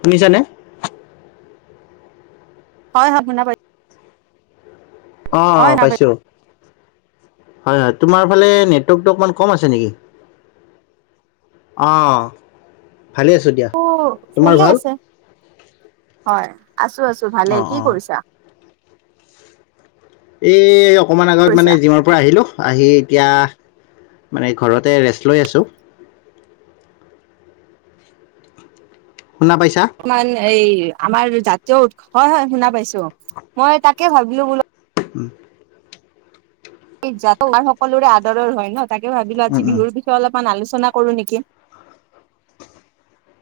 শুনিছানে। হয় হয় বুনা পাইছ। অ অ পাইছো। হয় হয় তোমাৰ ফালে নেটৱৰ্কটো অকণমান কম আছে নেকি? অ'। ভালে আছোঁ দিয়া অ', তোমাৰ ফুুল ভাল আছে। হয় আছো আছো ভালে অ' কি অ' কৰিছা? এ অকমান আগত কৰিছা মানে জিমৰ পৰা আহিলো আহি এতিয়া মানে ঘৰতে ৰেষ্ট লৈ আছোঁ। শুনা পাইছা কিমান এই আমাৰ। জাতীয় উৎস হয় হয় শুনা পাইছো মই তাকে ভাবিলো বোল। উম। যাো আমাৰ সকলোৰে আদৰৰ হয় ন তাকে ভাবিলো উম, আজি উম। বিহুৰ বিষয়ে অলপ। আলোচনা কৰো নেকি?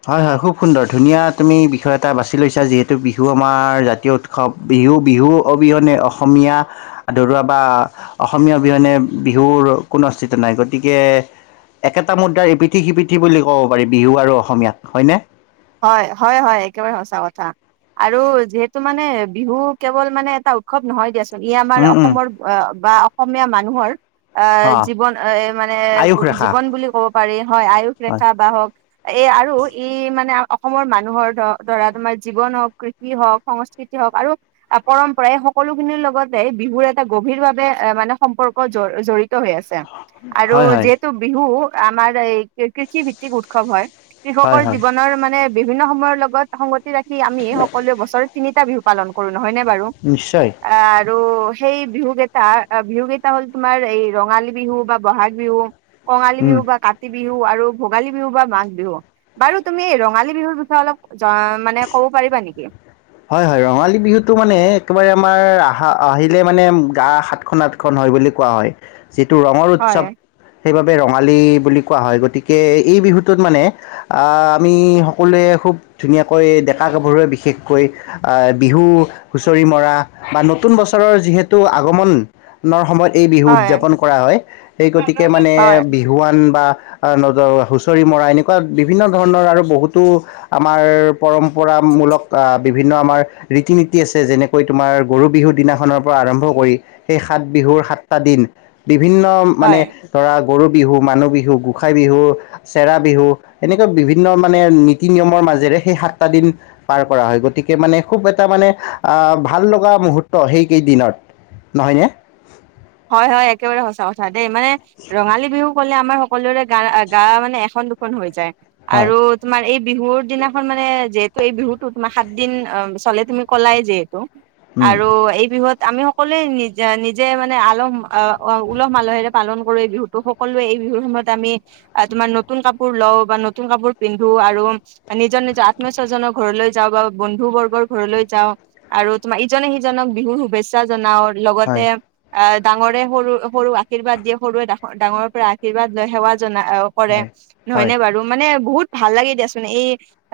হয়-হয় খুব সুন্দৰ ধুনীয়া তুমি বিষয় এটা বাছি লৈছা যিহেতু বিহু আমাৰ জাতীয় উৎসৱ। বিহু- বিহু অবিহনে অসমীয়া ধৰুৱা বা অসমীয়া অবিহনে বিহুৰ কোনো অস্তিত্ব নাই, গতিকে একেটা মুদ্ৰাৰ ইপিঠি সিপিঠি বুলি ক'ব পাৰি বিহু আৰু অসমীয়া। হয়নে? হয় হয়- হয়, একেবাৰে সঁচা কথা। আৰু যিহেতু মানে বিহু কেৱল মানে এটা উৎসৱ নহয় দিয়াচো ই আমাৰ উম উম অসমৰ বা অসমীয়া মানুহৰ আ অ জীৱন এ মানে আয়ুস ৰেখা জীৱন বুলি ক'ব পাৰি হয় আয়ুস হয় ৰেখা বা হওক। এই আৰু ই মানে আ অসমৰ মানুহৰ দ ধৰা তোমাৰ জীৱন হওক, কৃষি হওক, সংস্কৃতি হওক আৰু পৰম্পৰা এই সকলোখিনিৰ লগতে বিহুৰ এটা গভীৰভাৱে মানে সম্পৰ্ক জড় জড়ি ত হৈ আছে, আৰু হয় হয় যিহেতু বিহু আমাৰ এই কৃষি ভিত্তিক উৎসৱ হয় হয় কৃষকৰ হয় জীৱনৰ মানে বিভিন্ন সময়ৰ লগত সংগতি ৰাখি আমি সকলোৱে বছৰ তিনি তা বিহু পালন কৰো নহয়নেে বাৰু নিশ্চয় আহ আৰু সেই বিহু কেইটা বিহু কেইটা হ'ল তোমাৰ এই ৰঙালী বিহু বা বহাগ বিহু কঙালী উম বিহু বা কাতি বিহু আৰু ভোগালী বিহু বা মাঘ বিহু। বাৰু তুমি ৰঙাল লী বিহুৰ বিষয়ে অলপ জ মানে ক'ব পাৰিবা নেকি? হয় হয় ৰঙালী বিহুটো মানে একেবাৰে আমাৰ আহা আহিলে মানে গা সাতখন আঠখন হয় হয় বুলি কোৱা হয়, যিটো ৰঙৰ হয় উৎসৱ সেইবাবে ৰঙালী বুলি কোৱা হয়, গতিকে এই বিহুটোত মানে আমি সকলোৱে খুব ধুনীয়াকৈ ডেকা গাভৰুৱে বিশেষ কৈ আ বিহু হুঁচৰি মৰা বা নতুন বছৰৰ যিহেতু আগমন নৰ সময়ত এই বিহু হয় উদযাপন কৰা হয়, সেই গতিকে মানে হয় বিহুৱান বা নদ হুঁচৰি মৰা এনেকুৱা বিভিন্ন ধৰণৰ আৰু বহুতো আমাৰ পৰম্পৰামূলক আ বিভিন্ন আমাৰ ৰীতি নীতি আছে, যেনেকৈ তোমাৰ গৰু বিহুৰ দিনাখনৰ পৰা আৰম্ভ কৰি সেই সাত সাত বিহুৰ সাতটা দিন বিভিন্ন মানে হয়। ধৰা গৰু বিহু, মানুহ বিহু, গোসাই বিহু, চেৰা বিহু এনেকুৱা বিভিন্ন মানে নীতি নিয়মৰ মাজেৰে সেই সাতটা দিন পাৰ কৰা হয়, গতিকে মানে খুব এটা মানে আহ ভাল লগা মুহৰ্ত সেইকেইদিনত। নহয়নে? হয় হয় একেবাৰে সচা কথা দেই মানে ৰঙালী বিহু হলে আমাৰ সকলোৰে গা-গা মানে এখন দুখন হৈ যায়। হয় আৰু তোমাৰ এই বিহুৰ দিনাখন মানে ত', এই বিহুতো তোমাৰ সাত দিন চলে তুমি কলাই যিহেতু উম আৰু এই বিহুত আমিও ক'লে নিজ-নিজে মানে আলহ আহ উলহ মালহেৰে পালন কৰে এই বিহুটো, সকলোৱে এই বিহুৰ সময়ত আমি তোমাৰ নতুন কাপোৰ লও বা নতুন কাপোৰ পিন্ধো আৰু নিজৰ নিজৰ আত্ম স্বজনৰ ঘৰলৈ যাও বা বন্ধু [unintelligible] বৰ্গৰ ঘৰলৈ যাও আৰু তোমাৰ ইজনে সিজনক বিহুৰ শুভেচ্ছা জনাও হয় লগতে আহ, ডাঙৰে সৰু-সৰুক আশীৰ্বাদ দিয়ে, সৰুৱে ডাঙৰৰ পৰা আশীৰ্বাদ লৈ সেৱা [unintelligible] কৰে হয় হয় নহয়নে বাৰু মানে বহুত ভাল লাগে দিয়াচোনে এই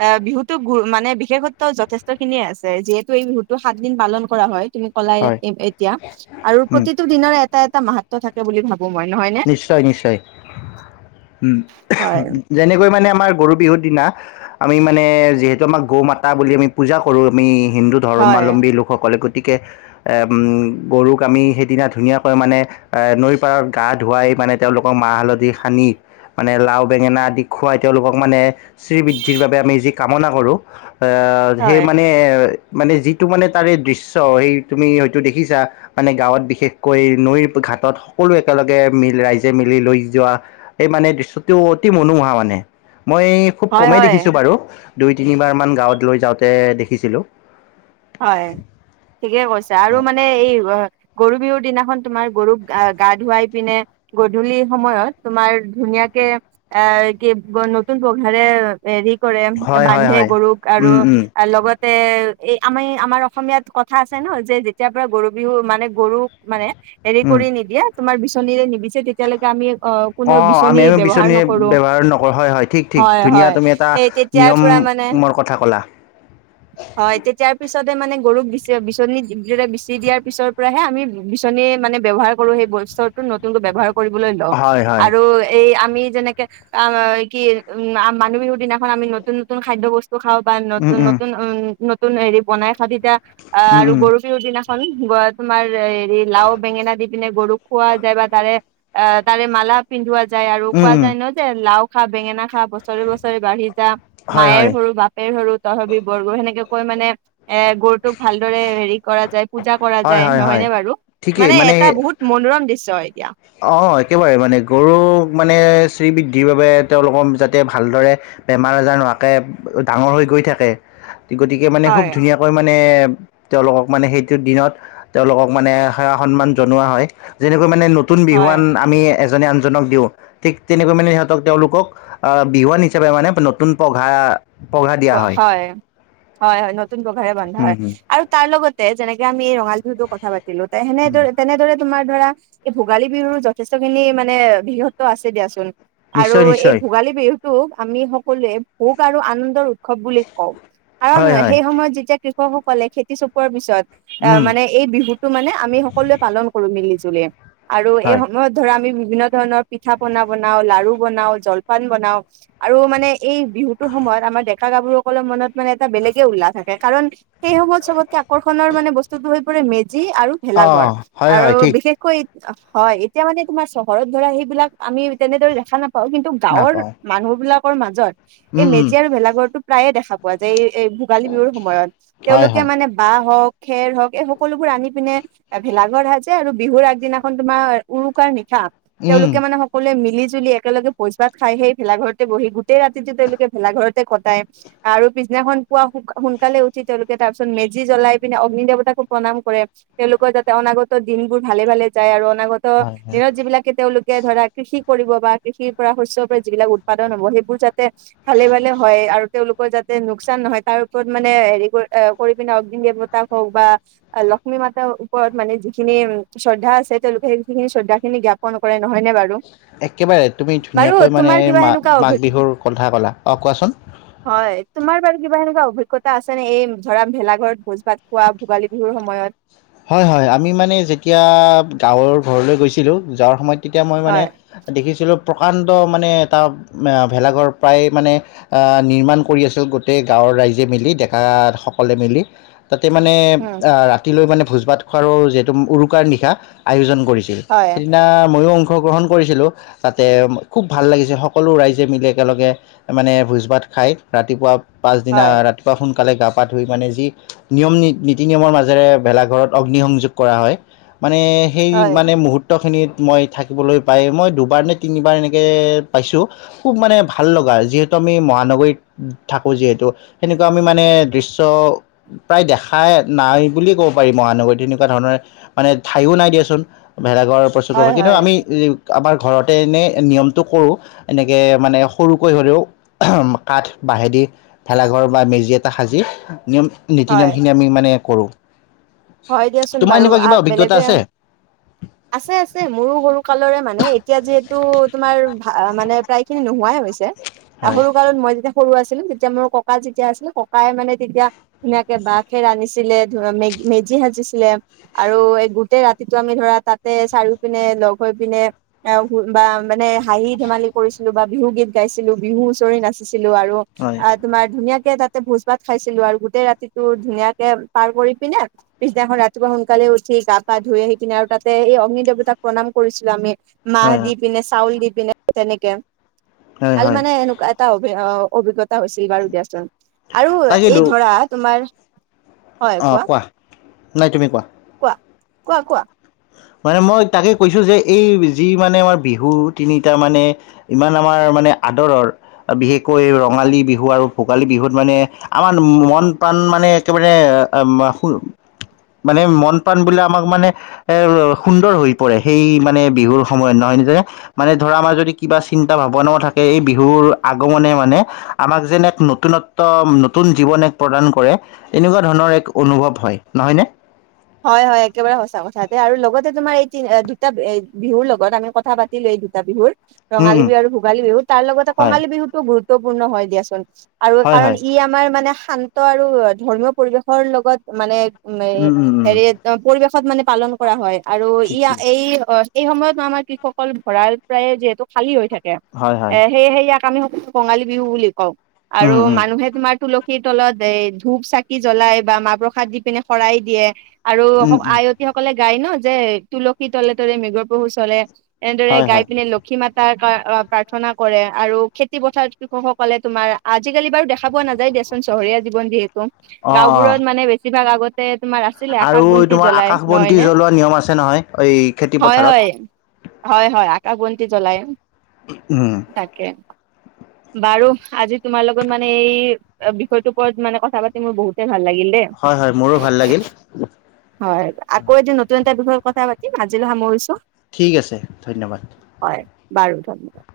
অ', বিহুতো গ মানে বিশেষত্ব যথেষ্ট খিনিয়ে আছে যিহেতু এই বিহুতো সাতদিন পালন কৰা হয়। তুমি কলাই হয় এতিয়া আৰু উম প্ৰতিটো দিনৰ এটা এটা মাহাত্ব থাকে বুলি ভাব নিশ্চয় নিশ্চয়। উম, হয় যেনেকৈ মানে আমাৰ গৰু বিহুৰ দিনা আমি মানে যিহেতু আমাৰ গৌ মাতা বুলি আমি পূজা কৰো আমি হিন্দু হয় ধৰ্মাৱলম্বী লোকসকলে [unintelligible] গৰুক আমি সেইদিনা ধুনীয়াকৈ মানে নৈ পাৰৰ গা ধুৱাই মানে তেওঁলোকক মাহ হালধি সানি মানে লাও বেঙেনা আদি খুৱাই তেওঁলোকক মানে শ্ৰীবৃদ্ধিৰ বাবে আমি যি কামনা কৰোঁ, সেই হয় মানে মানে যিটো মানে তাৰে দৃশ্য সেই তুমি হয়তো দেখিছা, মানে গাঁৱত বিশেষকৈ নৈৰ ঘাটত সকলোৱে একেলগে মিল ৰাইজে মিলি লৈ যোৱা, এই মানে দৃশ্যটো অতি মনোমোহা মানে। মই এই খুব হয় কমেই হয় দেখিছোঁ বাৰু দুই তিনিবাৰমান গাঁৱত লৈ যাওঁতে দেখিছিলোঁ হয় ঠিকেই কৈছে আৰু মানে এই গৰু বিহুৰ দিনাখন তোমাৰ গৰুক আহ গা ধুৱাই পিনে গধূলি সময়ত তোমাৰ ধুনীয়া আহ কি নতুন প্ৰঘাৰেৰি কৰে হয় হয় বান্ধে হয় গৰুক আৰু উম উম লগতে এই আমি আমাৰ অসমীয়াত কথা আছে ন যেতিয়াৰ পৰা গৰু বিহু মানে গৰুক মানে হেৰি উম কৰি নিদিয়া তোমাৰ বিচনীৰে নিবিচছে তেতিয়ালৈকে আমি অ কোনেও অ', বিচনী আমি আমি ব্যৱহাৰ বিচনী নকৰো ব্য্ৱহাৰ নকৰো হয় হয় ঠিক ঠিক হয় ধুনীয়া হয় তুমি এটা সেই তেতিয়াৰ নিয়ম পৰা মানে মোৰ কথা ক'লা? হয় তেতিয়াৰ পিছ পিছতে মানে গৰুক বিচি বিচনী ব বিচি দিয়াৰ পিছৰ পৰাহে আমি বিচনী মানে ব্যৱহাৰ কৰো সেই শস্য নতুনকৈ ব্যৱহাৰ কৰিবলৈ লয় হয় হয় আৰু এই আম আমি যেনেকে আ কি উম মানুহ বিহু দিনাখন আমি নতুন নতুন খাদ্যয় বস্তু খাওঁ বা উম নতুন উম নতুন উ নতুন হেৰি বনাই খতি আহ উম আৰু উম গৰু বিহুৰ দিনা গ তোমাৰ হেৰি লাও বেঙেনা দি পিনে গৰুক খোৱা যায় বা তাৰে অ তাৰে মালা পিন্ধোৱা যায় আৰু উম কোৱা উম যায় ন যে লাও খা বেঙেনা খা বছৰে বছৰে বাঢ়ি যা হয় মায়েৰ হয় সৰু বাপেৰ সৰু তয় বৰগ সেনেকে কৈ মানে এ গৰুটোক ভালদৰে হেৰি কৰা যায় পূজা কৰা হয় যায় হয় হয় নহয়নে বাৰু মানে এটা বহুত মনোৰম দৃশ্য হয় এতিয়া অ', একেবাৰে মানে গৰু মানে বৃদ্ধিৰ বাবে তেওঁলোকৰ যাতে ভালদৰে বেমাৰ আজাৰ নোৱাকৈ ডাঙৰ হৈ গৈ থাকে গতিকে মানে খুব হয় ধুনীয়াকৈ মানে তেওঁলোকক মানে সেইটো দিনত, তেওঁলোকক মানে সেৱা সন্মান জনোৱা হয়, যেনেকৈ মানে নতুন হয় বিহুৱান আমি এজ আনজনক দিওঁ ঠিক তেনেকৈ মানে সিহতক তেওঁলোকক আহ বিহুৱান হিচাপে মানে নতুন পঘা পঘা দিয়া হয়। হয়, হয় নতুন পঘাৰে বন্ধা উম, হয় হম, আৰু তাৰ লগতে যেনেকে আমি মঙালহুতো কথা পাতিলো তাই সেনেদৰে তেনেদৰে তোমাৰ ধাৰৰা এই ভোগালী বিহুৰো যথেষ্ট খিনি মানে বৃহত্ব আছে দিয়াচোন আৰু নিশ্চয় এই নিশ্চয় ভোগালী বিহুতোক আমি সকলোৱে ভোগ আৰু আনন্দৰ উ উৱ বুলি কওঁ কাৰণ হয় হয় সেই সময়ত যেতিয়া কৃষকসকলে খেতি চপোৱাৰ পিছত অ', উম, মানে এই বিহুতটো মানে আমি সকলোৱে পালন কৰো মিলি জুলি আৰু এই হয় সময়ত ধৰা আমি বিভিন্ন ধৰণৰ পিঠা পনা বনাও লাৰু বনাও জলপান বনাও আৰু মানে এই বিহুতৰ সময়ত আমাৰ দে কা গাভৰুসকলৰ মনত মানে এটা বেলেগে উল্লাহ থাকে, কাৰণ সেই সময়ত চবতকে আকৰ্ষণৰ মানে বস্তুটো মেজি আৰু অ ভেলাঘৰ হয় আৰু হয় ঠিক বিশেষকৈ হয়, এতিয়া মানে তোমাৰ চহৰত ধৰা সেইবিলাক আমি তেনেদৰে দেখা নাপাওঁ কিন্তু গাঁৱৰ নাপাওঁ মানুহ বিলাকৰ মাজত এই উম, উম, মেজিয় আৰু ভেলাঘৰটো প্ৰায়ে দেখা পোৱা যায় এই এই ভোগালী বিহুৰ সময়ত, হয় তেওঁলোকে হয় মানে বাঁহ হওঁক খেৰ হওক এই সকলোবোৰ আনি পিনে ভেলাঘৰ সাজে যে আৰু বিহুৰ আগদিনাখন তোমাৰ উৰুকাৰ নেকি থ উম, তেওঁলোকে মানে সকলোৱে মিলি ুলি একেলগে ভোচইচপাত খাই সেই ভেলা ঘৰতে বহি গোটেই ৰাতিতটো তেওঁলোকে ভেলা ঘৰতে কটায় আৰু পিছদিনাখন পুৱোৱা সোনকালে উঠি তেওঁলোকে তাৰ পিছত মেজি জ্বলাই পিনে অগ্নি দেৱতাকো প্ৰণাম কৰি তেওঁলোকৰ যাতে অনাগত দিনবোৰ ভালে ভালে যায় আৰু অনাগত হয় হয় দিনত যিবিলাকে তেওঁলোকে ধৰা কৃষি কৰিব বা কৃষিৰ পৰা শস্ৰ পৰা যিবিলাক উৎপাদন হ'ব সেইবোৰ যাতে ভালে, ভালে হয় আৰু তেওঁলোকৰ যাতে লোকচান নহয় তাৰ ওপৰত মানে হেৰি পিনে অগ্মি দেৱতাক হওক বা লক্ষ্মী মাতাৰ ওপৰত মানে যিখিনি শ্ৰদ্ধা আছে, তেওঁলোকে সেইখিনি শ্ৰদ্ধাখিনি জ্ঞাপন কৰে। নহয় নে বাৰু একেবাৰে তুমি বাৰু ধুনীয়াকৈ মানে তোমাৰ কিবা মা সেনেকুৱা অভি মাঘ বিহুৰ কথা ক'লা অ', কোৱাচোন। হয় তোমাৰ বাৰ কিবা এনেকুৱা অভিজ্ঞতা আছে নে এই ধৰা ভেলাঘৰত ভোজ ভাত খোৱা ভোগালী বিহুৰ সময়ত হয়, হয়, আমি মানে যেতিয়া গাঁৱৰ ঘৰলৈ গৈছিলোঁ যোৱাৰ সময়ত তেতিয়া মই মানে হয় দেখিছিলোঁ প্ৰকাণ্ড মানে এটা ভেলাঘৰ প্ৰায় মানে নিৰ্মাণ কৰি আছিল গোটেই গাঁওত ৰাইজে মিলি ডেকাসকলে মিলি তাতে মানে উম ৰাতিলৈ মানে ভোজ ভাত খোৱাৰো যিহেতু উৰুকাৰ নিশা আয়োজন কৰিছিল হয় সেইদিনা মইয়ো অংশগ্ৰহণ কৰিছিলোঁ তাতে খুব ভাল লাগিছে সকলো ৰাইজে মিলি একেলগে মানে ভোজ ভাত খায় ৰাতিপুৱা পাছদিনা হয় ৰাতিপুৱা সোনকালে গা পা ধুই মানে যি নিয়ম নীতি নিয়মৰ মাজেৰে ভেলা ঘৰত অগ্নিসংযোগ কৰা হয় মানে সেই হয় মানে মুহূৰ্তখিনিত মই থাকিবলৈ পাই মই দুবাৰ নে তিনিবাৰ এনেকে পাইছো খুব মানে ভাল লগা যিহেতু আমি মহানগৰীত থাকো যিহেতু সেনেকুৱা আমি মানে দৃশ্য প্ৰায় দেখাই নাই বুলি ক'ব পাৰি মহানগৰী তেনেকুৱা ধৰণৰ মানে ঠাইয়ো নাই দিয়েচোন ভেলাঘৰ প্ৰস্তুত হয় কৰিব কিন্তু হয় আমি আমাৰ ঘৰতে এনেই নিয়মটো কৰোঁ এনেকে মানে সৰুকৈ হলেও কাঠ বাঁহেদি ভেলাঘৰ বা মেজি এটা সাজি নিয়ম নীতি হয় নিয়মখিনি আমি মানে কৰোঁ হয় দিয়াচোন তোমাৰ বাৰু এনেকুৱা কিবা আহ অভিজ্ঞতা বেলেগে আছে আছে আছে মোৰো সৰু কালৰে মানে এতিয়া যিহে তো তোমাৰ ভা মানে প্ৰায় খিনি নোহোৱাই হৈছে হয় সৰু কালত মই যেতিয়া সৰু আছিলো তেতিয়া মোৰ ককা যেতিয়া আছিলে ককাইয়ে মানে তেতিয়া ধুনীয়াকে বাঘে ৰান্ধনিছিলে ধুৰা মেগ মেজি সাজিছিলে আৰু এই গোটেই ৰাতিটো আমি ধৰা তাতে চাৰি পিনে লগ হৈ পিনে এ বাহ মানে হাঁহি ধেমালি কৰিছিলো বা বিহু গীত গাইছিলো বিহু হুচৰি নাচিছ ছিলো আৰু হয় আ' তোমাৰ ধুনীয়াকে তাত। তাতে ভোজ ভাত খাইছিলো আৰু গোটেই ৰাতিটো ধুনীয়াকে পাৰ কৰি পিনে। পিছদিনাখন ৰাতিপুৱা সোনকালে উঠি গা পা ধুই আহি কিনে আৰু তাতে এই অগ্নি দেৱতাক প্ৰণাম কৰিছিলো আমি। মাহ হয় হয় দি পিনে, চাউল দি পিনে, তেনেকে হয় ভাল হয় মানে এনেকুৱা এটা [unintelligible] অভিজ্ঞতা হৈছিল বাৰু দিয়াচোন, আৰু এই তাকেইতো ধৰা তোমাৰ হয় কোৱা। নাই, তুমি কোৱা। কোৱা কোৱা কোৱা। মানে মই তাকে কৈছো যে এই যি মানে আমাৰ বিহু তিনিটা মানে, ইমান আমাৰ। মানে আদৰৰ। বিশেষকৈ ৰঙালী বিহু আৰু ভোগালী বিহুত মানে আমাৰ মন প্ৰাণ মানে একেবাৰে মানে মন প্ৰাণ বিলাক আমাক মানে এ সুন্দৰ হৈ পৰে, সেই মানে বিহুৰ সময়ত নহয় [unintelligible] মানে ধৰা আমাৰ যদি কিবা চিন্তা ভাৱনাও থাকে। এই বিহুৰ আগমনে মানে আমাক যেন এক নতুনত্ব নতুন জীৱন এক প্ৰদান কৰে। এনেকুৱা ধৰণৰ এক অনুভৱ হয়। নহয় নে? হয় হয়, একেবাৰে সচা কথা দেই। আৰু লগতে তোমাৰ এইতি দুটা বিহুৰ লগত আমি কথা পাতিলোৱে। দুটা বিহুৰ উম ৰঙালী উম বিহু আৰু ভোগালী বিহু। তাৰ লগতে হয় কঙালী বিহুটোও গুৰুত্বপূৰ্ণ হয় দিয়াচোন। আৰু হয় কাৰণ হয় ই আমাৰ মানে শান্ত আৰু ধৰ্মীয় পৰিৱেশৰ লগত মানে উম উম উম হেৰি পৰিৱেশত মানে পালন কৰা হয়। আৰু ই ঠিকেই এই এই সময়ত আমাৰ কৃষকৰ ভঁৰাল প্ৰায়ে যিহেতু খালী হৈ থাকে। হয় হয় এ সেয়ে সেয়া আমি কঙালী বিহু বুলি কওঁ। আৰু উম উম মানুহে তোমাৰ তুল সীৰ তলত এ ধূপ, চাকি জ্বলাই বা মাহ-প্ৰসাদ দি পিনে শৰাই দিয়ে। আৰু উম উম আইয়তী সকলে গায় ন যে তুলসী তলে তলে মৃগৰ পহু চৰে। এনেদৰে হয় গাই হয় পিনে লক্ষী মাত। তাৰ প্ৰাৰ্থনা কৰে আৰু খেতি পথাৰ কৃষকসকলে তোমাৰ আজিকালি বাৰু দেখা পোৱা নাযায়। চহৰীয়া জীৱন যিহেতু অ গাওঁ অ বোৰত মানে বেছি ভাগ আগতে তোমাৰ আছিলে আকাশ আৰু বন্তি তোমাৰ জ্বলাই আকাশ নহয় বন্তি ন জ্বলোৱা নিয়ম আছে নহয় এই খেতি হয় পথাৰত হয়। হয় হয় আকাশ বন্তি জ্বলাই। উম। তাকে বাৰু আজি তোমাৰ লগত মানে এই বিষয়টোৰ ওপৰত মানে কথা পাতি মোৰ বহুতে। ভাল লাগিল দেই হয় হয় মোৰো ভাল লাগিল। হয় আকৌ এদিন নতুন এটা বিষয়ে কথা পাতিম আজিলৈ সামৰিছো। ঠিক আছে ধন্যবাদ। হয় বাৰু ধন্যবাদ।